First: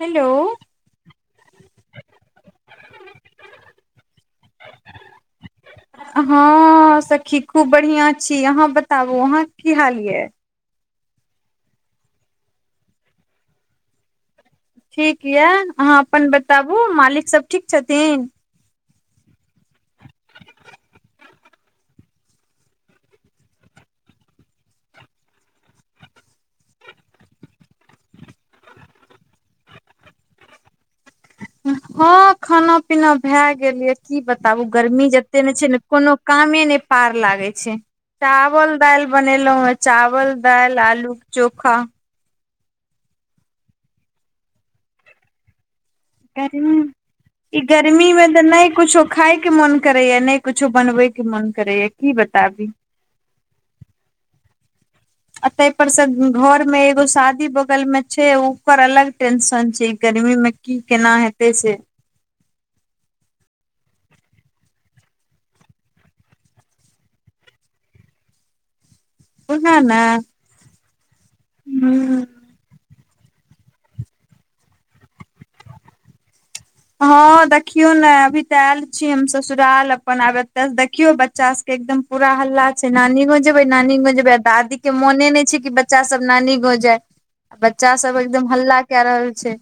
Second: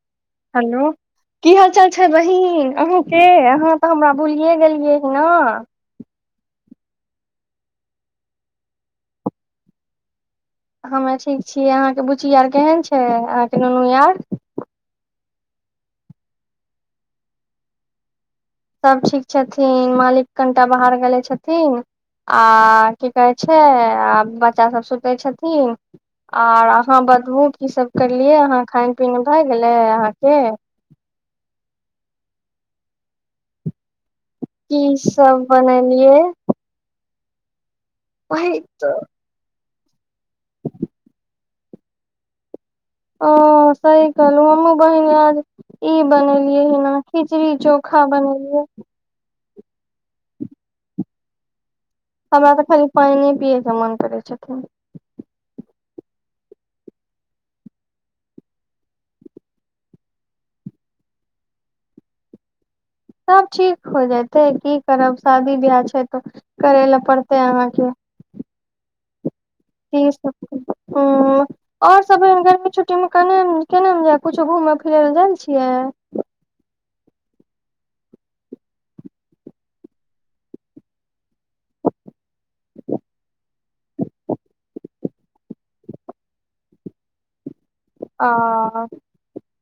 hello hello की हालचाल छै बहीन अहूँके अहाँ तऽ हमरा भुलिए गेलियै हऽ न हँ सखी खूब बढ़िआँ छी अहाँ बताबू अहाँके की हाल ये हमे ठीक छियै अहाँके बुची आर केहन छै अहाँके नुनू आर ठीक यऽ अहाँ अपन बताबू मालिक सब ठीक छथिन सब ठीक छथिन मालिक कनिटा बाहर गेले छथिन आ की कहै छै आ बच्चासभ सुतै छथिन आर अहाँ बताबू कीसभ करलियै अहाँ खाइन पीन भए गेलै अहाँके [inaudible] हँ खाना पीना भए गेल य की बताबू की गर्मी जते सब मे छै ने कोनो बनेलियै कामे ने पार लागै छै वही चावल तऽ दाल बनेलहुं हें चावल दाल आलू के चोखा ओ सही कहलु हमहुं बहिन आज ई बनेलियए गर्मी हना खिचड़ी ई चोखा गर्मी मे तऽ बनेलियै नहि कुछो खाय के मन करैया नहि कुछो बनबै के मन करैया हमरा तऽ खाली पानिए पियैके मन करै छथिन आ ताहि पर से घरमे एगो शादी बगलमे छै ओकर अलग टेंशन छै गर्मीमे की केना हेते से [inaudible] सभ ठीक हो जतै की करब शादी बियाह छै तऽ करै लए पड़तै अहाँके [inaudible] बुझल ने हं आओर सबमे गर्मी छु ट्टिमे केना केना जा कुछो घुम फिर ल जाइ छियै हँ देखियौ ने अभी तऽ आयल छी हम ससुराल अपन आब एतऽसँ देखियौ बच्चा सबके एकदम पूरा हल्ला छै नानी गाम जेबै नानी गों जेबे आ दादी के मोने नहि छै कि बच्चा सब नानी गाँव जाय बच्चा सब आ एकदम हल्ला कए रहल छै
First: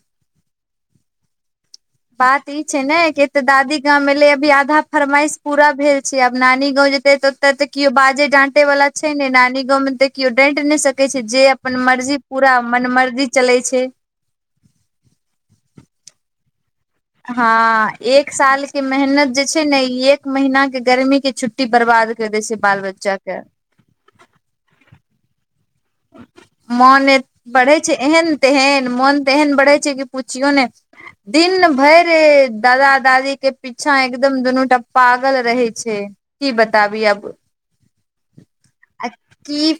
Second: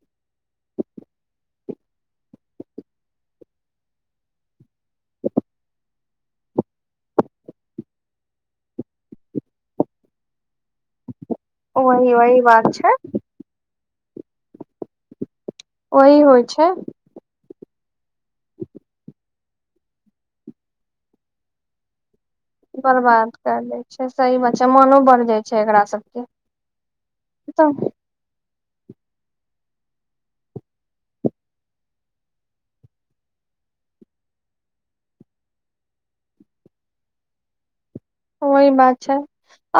बात ई छै ने कि एतऽ दादी गाँंम एलै अभी आधा फरमाइश पूरा भेल छै आब नानी गाँव जेतै ओते तऽ केओ बाजे डाटे वाला छै ने नानी गाममे तऽ केओ डैट नहि सकै छै जे अपन वही मर्जी वही पूरा बात मन छै मर्जी चलै छै ओहि होइ छै हां एक साल के मेहनत जे छै ने इ एक महिना के गर्मी के छुट्टी बर्बाद कर दै छै बाल बच्चा बर्बाद के कर दै छै सही बात छै मनो बढ़ जाइ छै एकरा सबके मन तऽ बढ़ै छै एहन तेहन मोन तेहन बढ़ै छै कि पुछियो नै दिन भरि दादा दादी के पीछा एकदम दुनूटा पागल रहै छै की बताबी अब ओ ई बात छै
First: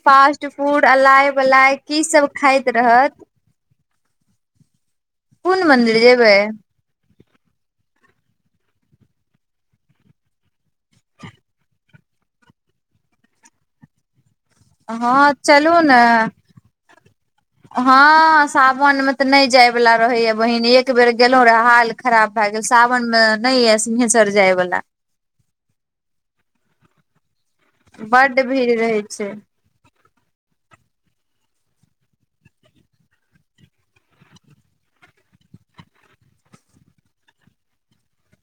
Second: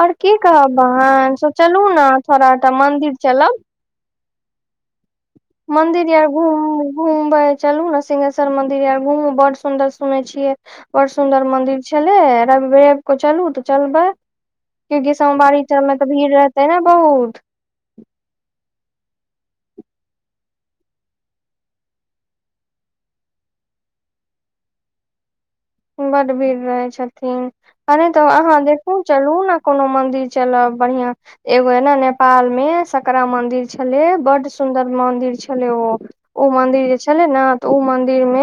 आओर की फास्ट कहब फूड अहां हँ अलाय बलाय सोचलू की न सब थोड़ा खाइत टा रहत मन्दिर चलब कोन मंदिर मन्दिर आर जेबै घुम घुमबै चलू ने सिंहेश्व र मंदिर आओर घूमु बड़ सुदर सुने छियै बड़ सुंदर मंदिर छलै आ रवि भैया को चलू हुं तऽ चलबै क्यूंकि हँ सोमवारी चलू ने टाइममे तऽ भीड़ रहतै ने बहुत वनमे ते नहि जाय वाला रहैया बहिन एक बेर गेलौं रहै हाल खराब भय गेल सावनमे नै एल सिंघेश्वर जाइ बला बड भीड़ रहै छथिन आ नहि तऽ बड्ड अहाँ भीड़ देखू रहै छै चलू न कोनो मंदिर चलब बढ़िआं एगो ए ने नेपाल मे सकरा मंदिर छलै बड सुन्दर मंदिर छलै ओ ओ मन्दिर जे छलै ने तऽ ओ मन्दिर मे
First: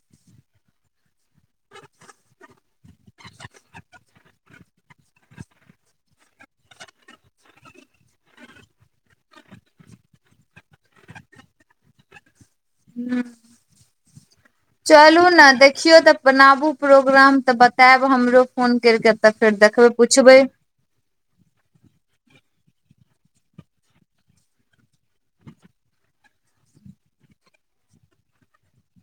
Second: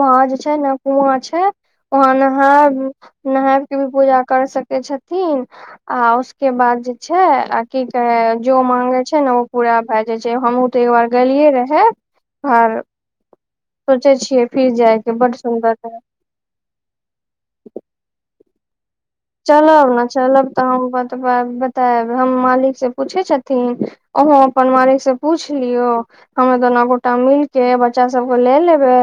वहाँ जे छै ने वहाँ छै वहाँ नहायब नहायब के भी पूजा कर सकैत छथिन आ उसके बाद जे छै आ की कहे जो मांगे छै ने ओ पूरा भए जाय छै हमहुं ते एकबार गैलियै रहै एह भार ह सोचै छियै चलू बड न सुन्दर रहे देखियौ तऽ बनाबू प्रोग्राम तऽ बतायब हमरो फोन करिके तऽ फेर देखबै चलब न पुछबै चलब तऽ हम बतबैब बतायब हम मालिक से पूछै छथि ओहो अपन मालिक से पूछ लियौ हमे दोनो गोटा मिलके बच बच्चा सब के ले लेबे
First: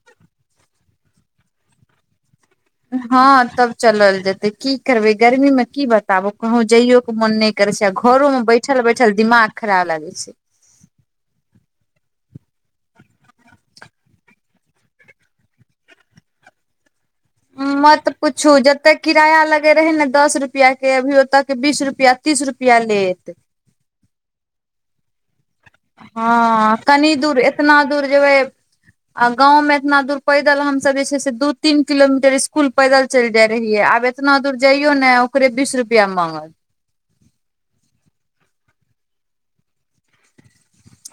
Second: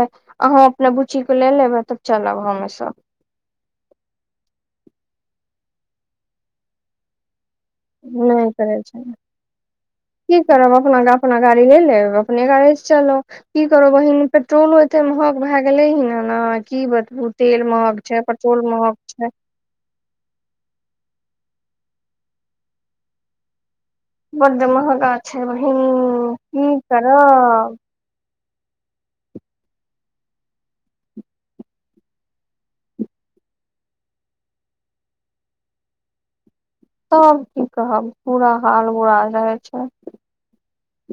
अहो अपना बुच्ची के ले लेबे तब चलब हमे सब हँ तब चलल जेतै की करबै गर्मीमे की बताबू कहूँ जाइयो के मोन नहि करै छै आ घरो मे नहि करै बैठल छै बैठल दिमाग खराब लागै छै की करब अपना अपना गाड़ी ले लेब अपने गाड़ी से चलो की करो बहिन पेट्रोलो एते महग भए गेले ह न की बत मतऽ पूछू जते छै किराया लगे रहे ने दस रुपआ के अभी ओतऽ बीस रुपया तीस रुपया लेत बड महंगा हँ कनी दूर एतना करब दूर जेबै आ गांव मे इतना दूर पैदल हम सब जे छै से दू तीन किलोमीटर स्कूल पैदल चलि जाय रहिये आब एतना दुर जइयो ने ओकरे बीस रुपया माँगत तब की कहब पूरा हाल बुरा रहै छै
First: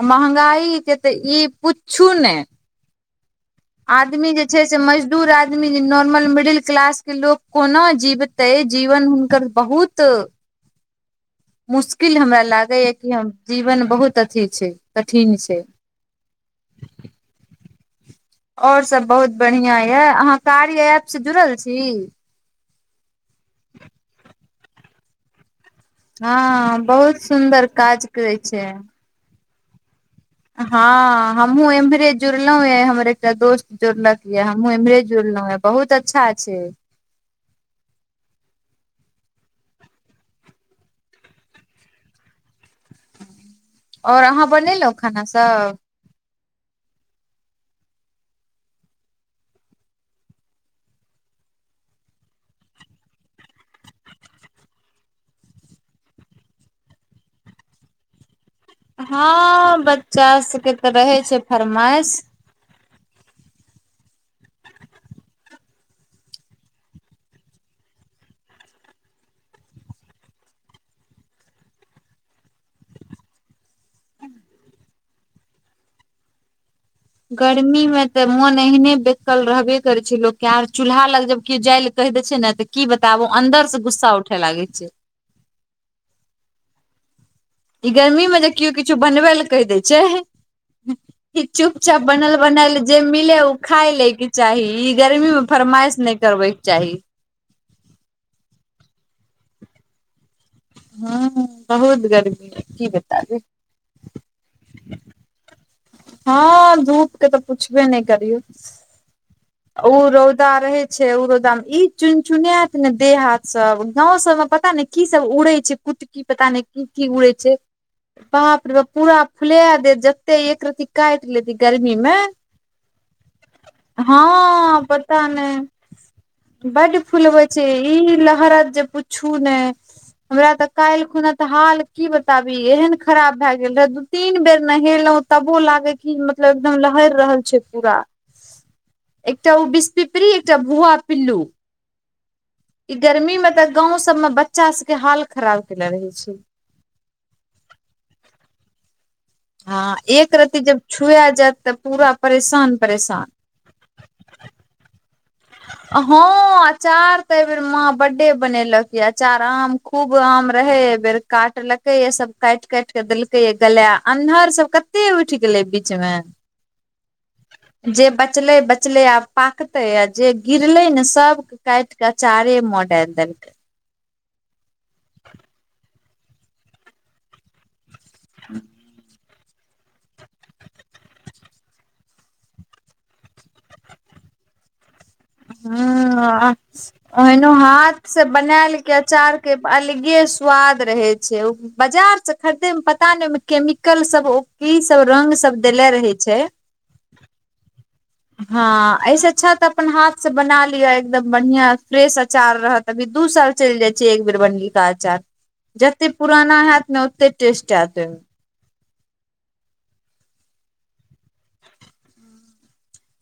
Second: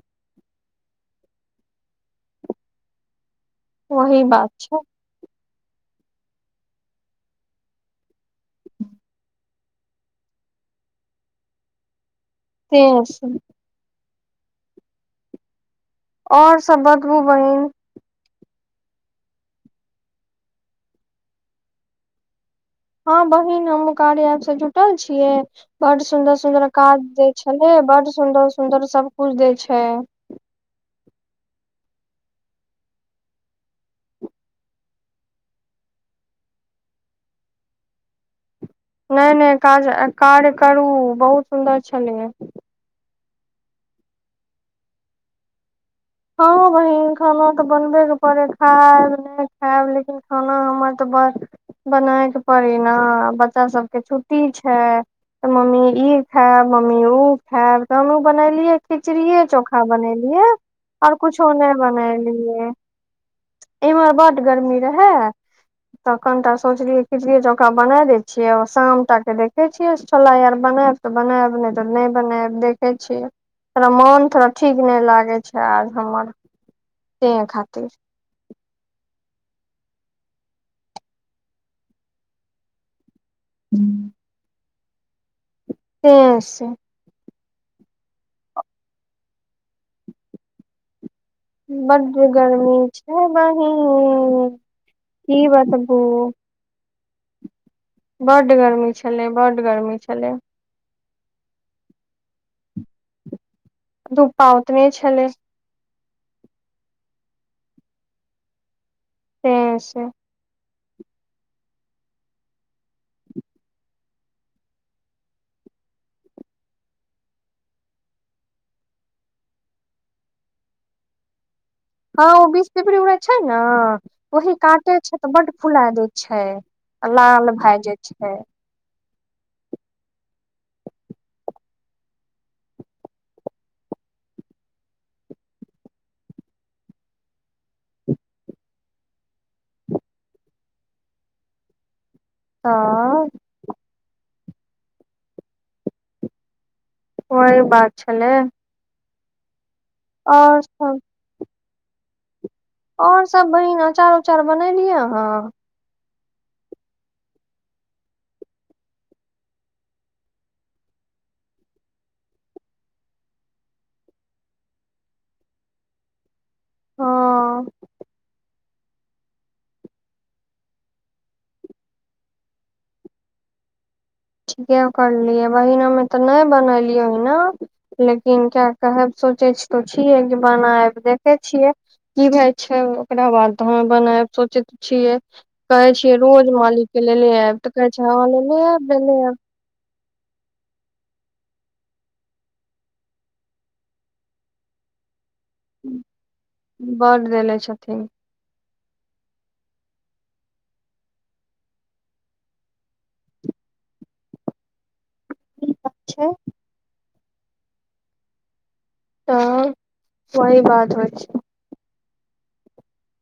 मंहगाई के तऽ ई पुछू नइ वही आदमी जे बात छै से मजदूर आ आदमी नॉर्मल मिडिल क्लास के लोक कोना जीवते जीवन हुनकर बहुत मुश्किल हमरा लागैया तें कि से हम जीवन बहुत अथी छै कठिन छै और सब बतबू बहिन और सभ बहुत बढ़िआँ यए अहाँ कार्य ऐपसँ जुड़ल छी हँ बहिन हमहुं कार्य ऐप से जुटल छियै बड सुंदर सुंदर हँ काज बहुत देै सुन्दर छले काज बड करै सुंदर छै सुंदर सब कुछ देै छै ह हमू एम्हरे जुड़लो ये हमर एकटा दोस्त जुड़लक ये हमहु एम्हरे जुड़लो ये बहुत बहुत अच्छा छै नहि नहि काज कार्य करू बहुत सुन्दर छलैय आओर अहाँ बनेलौ खाना सभ हँ बहिन खाना तऽ बनबेके पड़े खाएब नहि खाएब लेकिन खाना हमर तऽ बन बनाय के पड़ी न बच्चा सबके छुट्टी छै तऽ मम्मी ई खायब मम्मी उ खायब तहन उ बैनैयली खिचड़ीेए चोखा हँ बच्चा बनेलियै सबके तऽ आऔर रहै छै कुछो नहि फरमाइश बनेलियै इमहर बड गरमी रहै तऽ कनिटा सोचलियै खिचड़ीए चोखा बना दै छियै शामटा के देखै छियै छोला आर ब अपने स बनायब नहि तऽ नहि बनायब देखै छियै तोड़ा मोन थोड़ा ठीक नहि लागै छै आर हमर ते खातिर त मोन एहने बेतल रहबे करे छै लोक के आर चूल्हा लग जब की जाय ले कहि दे छै ने त की बताब अन्दर से गुस्सा उठे लागै छै हू से ई गर्मी मे जे केओ किछो बनबै लए कहि दै छै ई चुपचाप बड्ड बनल गर्मी बनाल जे छै मिले उ बहिन खाय ले के चाही इ गर्मी मे की बतबू फरमाइश नै कर करबैके चाही बड गर्मी छलै बड गर्मी छलै ह बहुत गर्मी रहै की बताबी धूप्पा ओतने छलै हँ धूप के तऽ पुछबे नहि करियौ तें उ से रौदा रहे छैय उ रोदा मे ई चुन चुनाएत ने देह हाथ सब गाँव सब मे पता नैय की सब उड़ै छै कुटकी पता नहि की की उड़ै छै बाप रे बाप पूरा फुले दे जते एक रती काटि लेत गर्मी मे हँ ओ बीस पिपड़ी उड़े छैय न वही हँ काटे छै तऽ बड फुला दैय छै बड फूल बै लाल छै भए जाइ ई छै लहरत जे पूछू नैय हमरा तऽ काल्हि खुना तऽ हाल की बताबी एहन खराब भए गेल रहै दू तीन बेर नहेलौ तबो लागै की मतलब एकदम लहरि रहल छै पूरा एकटा ओ बीसपिपड़ी एकटा भुआ पिल्लु ई तऽ गर्मीमे तऽ गाँव सभमे बच्चा सभके हाल खराब केनेे रहै छै ओहे बात छलै हँ एक रति और जब छुए जायत तऽ पूरा परेश ओर सभ बहिन अचार उचार बनेलियै आहां हँं अचार त ए बेेर माँ बडे बनेलक ये अचार आम खूब आम रहै ऐबेर काटलकै ये सब काटि काटि के देलके ये गलाए अन्हर सब कते उठि गेलौ बीच मे हँ जे बचलै बचलै आब पाकतै आ जे गिरले न सबके काट कऽ अचारे म डालि देलकै करलियै बहिना हमे त नहि बनेलियै ह न लेकिन कियाक त सोचे छी तऽ छियै जे बनाएब देखै छियै की भए छै ओकरा बाद हं बनायब सोचै तऽ छियै कहे छियै रोज ह मालिक के लेले ओहनो आयब तऽ कहे हाथ छै से हँ लेले बनायल आयब के लेले अचार के अलगे स्वाद रहे छै बाजार से खरीदेमे पता ने ओमे केमिकल सब ओ कि सब रंग सब देले आयब रहै छैय बड देले छथिन हां ऐसे अच्छा तऽ अपन हाथ से बना लिय एकदम बढ़िया फ्रेश अचार रहत अभी दू साल चैल जाय छै एक बेर बनेबै अचार जते छै पुराना हैत न ओते टेस्ट हैत तऽ सहि बात होय छै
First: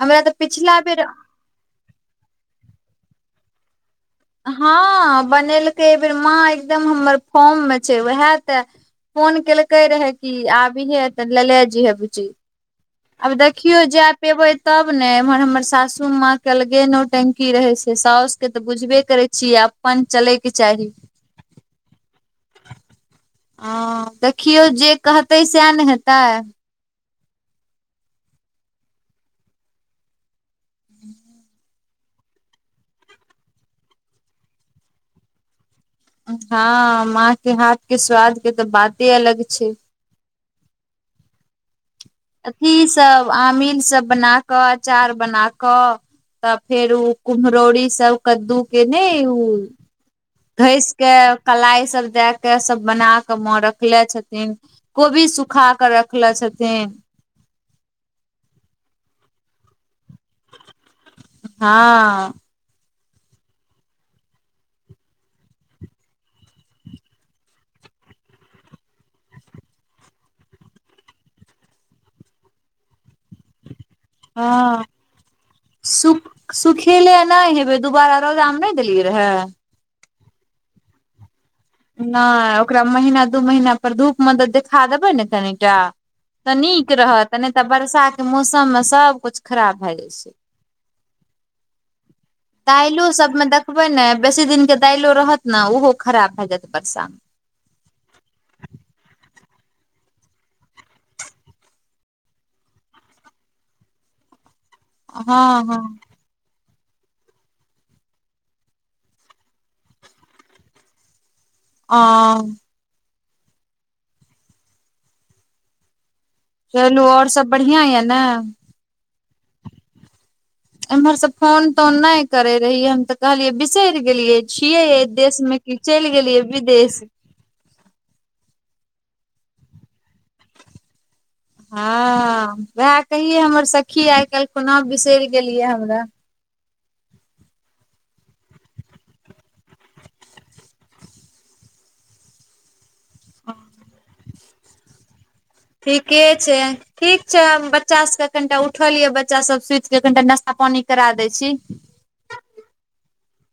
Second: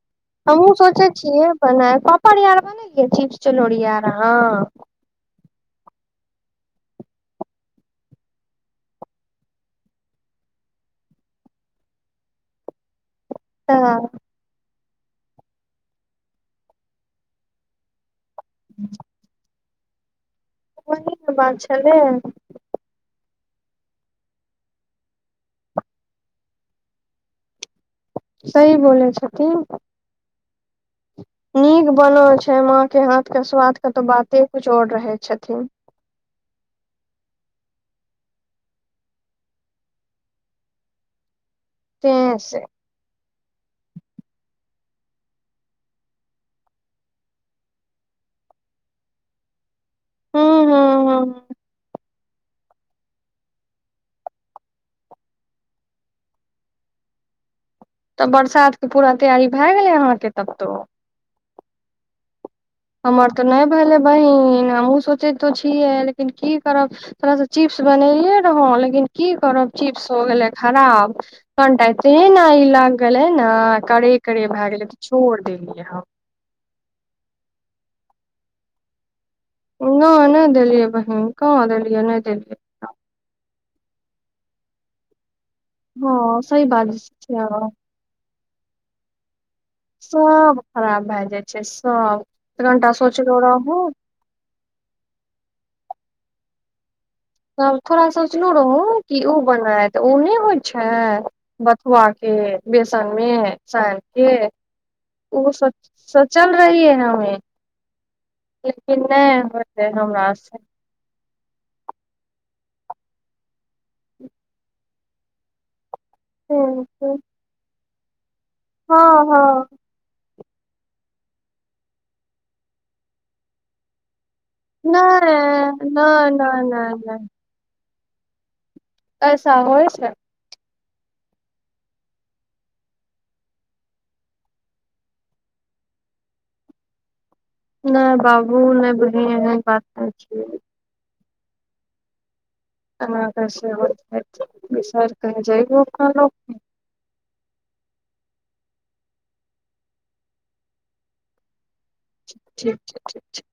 हमरा तऽ हमहुँ पिछला बेर सोचे छियै बना पापड़ी आर बन चिप चलौरी आर अहाँ हँ बनेलकै एहि बेेर माँ एकदम हमर फॉम मे छै उएह तऽ फोन केलकै रहए कि आबिहे तऽ लेेले जैहे बुची आब तऽ देखियौ जा पेबै तब ने एम्हर हमर सासू माँ के अलगे नौटंकी रहै छै साउस के तऽ बुझबे करे छीयै अपन चलै ओहि ने बात छलै हँ देखियौ जे कहतै सएह ने हेतै सही बोलै छथिन [inaudible] नीक बनल छै माँ के हाथ के स्वाद के तो बाते कुछ और रहै छथिन हँ माँ के हाथ के स्वाद के तऽ बाते अलग छै ते से अथिसभ आमीलसभ बना कऽ अचार बना कऽ तब फेर ओ कुम्हरौरी सब कद्दू के नै ओ ह ह घसि के ह कलाई सब दे के सब बना क म रखले छथिन कोबी सुखा क रखले छथिन तऽ बरसातके पूरा तैयारी भए गेलै अहाँके तब तो हँ हमर तऽ नहि भेलै बहिन हमहुं सोचैतो छियै लेकिन की करब तथोड़ासँ चीप्स बनेलिय रहों लेकिन की करब चीप्स हो गेले खराब कनिटा ते ने लग गेलै ने करे करे भए हँ गेलै छोड़ देलियै हम फेर दुबारा रोदामे नहि देलियै रहए न नहि देेलिय बहिन कहाँ देलियै नहि देलियै नय ओकरा महीना दू महीना पर धूप मे त देखा देबै ने तनिक टा हँ तऽ सही बात नीक रहत छै नहि तऽ बरसात के मौसम मे सबकुछ खराब भय गेल छै सब खराब भए जाइ छै सब तऽ कनिटा दायलो सोचलो सबमे रहू देखबै ने बेसी दिन के दाइलो रहत ने ओहो खराब भए जायत बर्षामे तब थोड़ा सोचलहुं रहौँ कि ओ बनाय त ओ नहि होइ छै बथुआ के बेसन मे सानि के ओ हँ हँ सोचल रहियै हमे लेकिन नहि होइतै हमरासँ आ हँ चलू आऔर सब बढ़िआ ये न हँ हँ एम्हर से फोन तोन नहि करे रहियै हम तऽ कहलियै बिसरि गेलियै छियै ऐ नहि देशमे कि चलि नहि गेलियै नहि नहि विदेश अइसा होइ छै हँ उएह कहियै हमर सखी आइ काल्हि खुना बिसरि गेलियै हमरा नहि बाबू ने बहिन एहन बात नहि छै [unintelligible] विसर कहीं जइबो ठीके कहलौं छै ठीक छै बच्चा सब कनिटा उठल ये बच्चा सब सुति के कनिटा नश्ता पानी करा दय छी ठीक छै ठीक छै